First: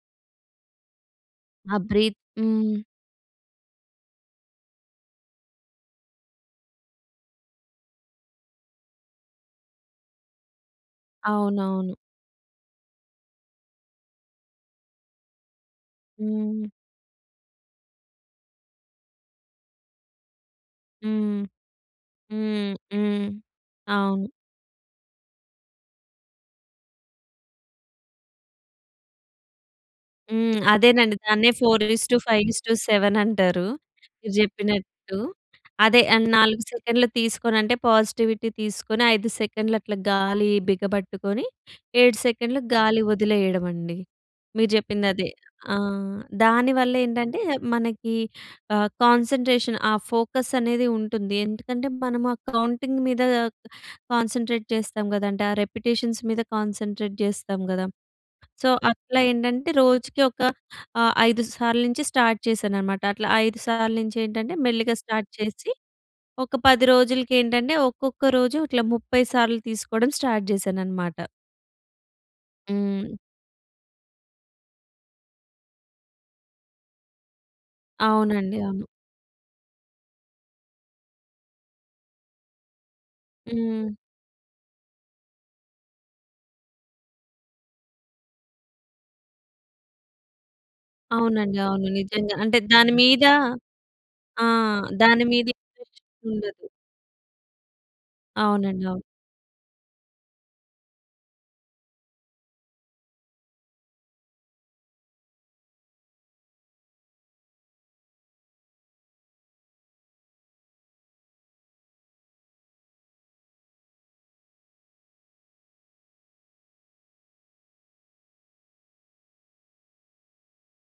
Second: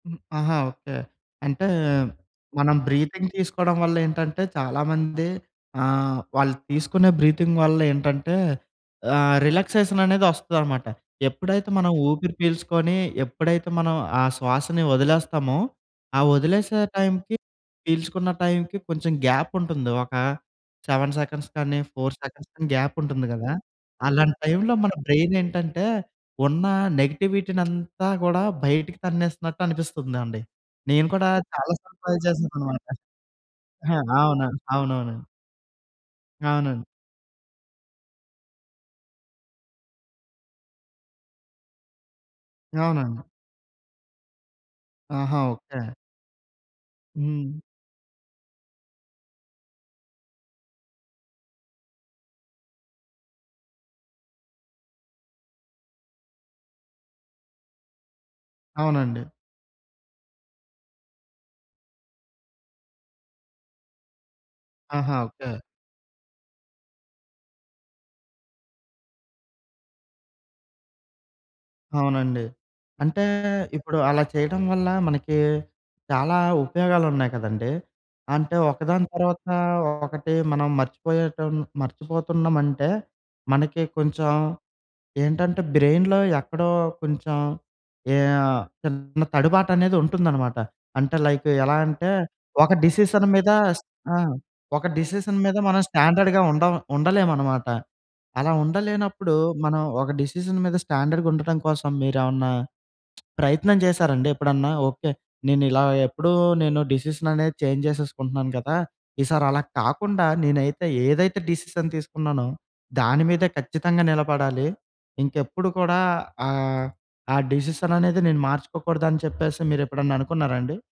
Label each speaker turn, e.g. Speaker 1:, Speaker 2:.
Speaker 1: హ్మ్. ఆహా! ఓకే. అంటే
Speaker 2: ఆ బ్రీత్
Speaker 1: మనం
Speaker 2: హ్మ్.
Speaker 1: బ్రీతింగ్ తీసుకోవడం వల్లేంటంటే, చాలామంది ఆహ్, వాళ్ళు తీసుకునే బ్రీతింగ్ వల్లేంటంటే, ఆ రిలాక్సేషన్ అనేది వస్తదన్నమాట. ఎప్పుడైతే మనం
Speaker 2: అవునవును.
Speaker 1: ఊపిరి పీల్చుకొని, ఎప్పుడైతే మనం ఆ శ్వాసని వదిలేస్తామో ఆ
Speaker 2: హ్మ్.
Speaker 1: వదిలేసే టైంకి పీల్చుకున్న టైంకి కొంచెం గ్యాప్ ఉంటుంది. ఒక 7
Speaker 2: హ్మ్.
Speaker 1: సెకండ్స్ కానీ, 4 సెకండ్స్ కానీ
Speaker 2: హ్మ్.
Speaker 1: గ్యాప్ ఉంటుంది
Speaker 2: హ్మ్.
Speaker 1: కదా!
Speaker 2: అవును.
Speaker 1: అలాంటి టైంలో మన బ్రెయిన్ ఏంటంటే, ఉన్న నెగటివిటీ‌నంతా కూడా బయటికి తన్నేస్తున్నట్టు అనిపిస్తుందండి.
Speaker 2: హ్మ్.
Speaker 1: నేను
Speaker 2: అదేనండి.
Speaker 1: కూడా
Speaker 2: దాన్నే ఫోర్
Speaker 1: చాలాసార్లు
Speaker 2: is
Speaker 1: try
Speaker 2: to five is to
Speaker 1: చేశానన్నమాట.
Speaker 2: సెవెన్ అంటారు.
Speaker 1: ఆహా!
Speaker 2: మీరు
Speaker 1: అవును. అవునవును.
Speaker 2: చెప్పినట్టు. అదే! ఆ 4
Speaker 1: అవునండి.
Speaker 2: సెకన్లు తీసుకొనంటే, పాజిటివిటీ తీసుకొని 5 సెకన్లు అట్లా గాలి బిగబట్టుకొని, 7 సెకండ్లు గాలి
Speaker 1: అవునండి.
Speaker 2: వదిలేయడమండి. మీరు చెప్పిందదే.
Speaker 1: ఆహా!
Speaker 2: ఆ!
Speaker 1: ఓకే.
Speaker 2: దానివల్ల ఏంటంటే
Speaker 1: హ్మ్.
Speaker 2: మనకి ఆహ్, కాన్సంట్రేషన్ ఆ ఫోకస్ అనేది ఉంటుంది. ఎందుకంటే, మనము ఆ కౌంటింగ్ మీద కాన్సంట్రేట్ చేస్తాం కదండీ! ఆ రిపిటిషన్స్ మీద కాన్సంట్రేట్ చేస్తాం కదా! సో, అట్లా
Speaker 1: అవునండి.
Speaker 2: ఏంటంటే, రోజుకి ఒక ఆహ్, 5 సార్లు నుంచి స్టార్ట్ చేశానన్నమాట. అట్లా 5 సార్లు నుంచి ఏంటంటే మెల్లిగా
Speaker 1: ఆహా!
Speaker 2: Start
Speaker 1: okay.
Speaker 2: చేసి, ఒక 10 రోజులకి ఏంటంటే ఒక్కొక్క రోజు ఇట్లా 30 సార్లు తీసుకోవడం స్టార్ట్ చేశానన్నమాట.
Speaker 1: అవునండి.
Speaker 2: హ్మ్.
Speaker 1: అంటే ఇప్పుడు అలా చేయడం వల్ల, మనకి చాలా ఉపయోగాలున్నాయి కదండీ! అంటే,
Speaker 2: అవునండి. అవును.
Speaker 1: ఒకదాని తర్వాత ఒకటి మనం మర్చిపోయేటం మర్చిపోతున్నామంటే, మనకి
Speaker 2: హ్మ్.
Speaker 1: కొంచెం ఏంటంటే బ్రెయిన్‌లో ఎక్కడో కొంచెం ఏ ఆహ్, చిన్న తడుబాటనేది ఉంటుందన్నమాట. అంటే, లైకు
Speaker 2: అవునండి.
Speaker 1: ఎలా
Speaker 2: అవును.
Speaker 1: అంటే
Speaker 2: నిజంగా. అంటే,
Speaker 1: ఒక
Speaker 2: దాని మీద
Speaker 1: డిసిషన్ మీద ఆ!
Speaker 2: ఆ!
Speaker 1: ఒక
Speaker 2: దాని
Speaker 1: డిసిషన్
Speaker 2: మీద
Speaker 1: మీద మనం
Speaker 2: ఇంట్రెస్ట్
Speaker 1: స్టాండర్డ్‌గా
Speaker 2: ఉండదు.
Speaker 1: ఉండ ఉండలేమన్నమాట. అలా
Speaker 2: అవునండి. అవును.
Speaker 1: ఉండలేనప్పుడు, మనం ఒక డిసిషన్ మీద స్టాండర్డ్‌గా ఉండటం కోసం మీరేమన్నా ప్రయత్నం చేశారండి? ఎప్పుడన్నా ఓకే, నేనిలా ఎప్పుడూ నేను డిసిషననేది చేంజ్ చేసేసుకుంటున్నాను కదా, ఈసారి అలా కాకుండా నేనైతే ఏదైతే డిసిషన్ తీసుకున్నానో, దాని మీద ఖచ్చితంగా నిలబడాలి. ఇంకెప్పుడు కూడా ఆహ్, ఆ డిసిషననేది నేను మార్చుకోకూడదని చెప్పేసి మీరెప్పుడైనా అనుకున్నారా అండి?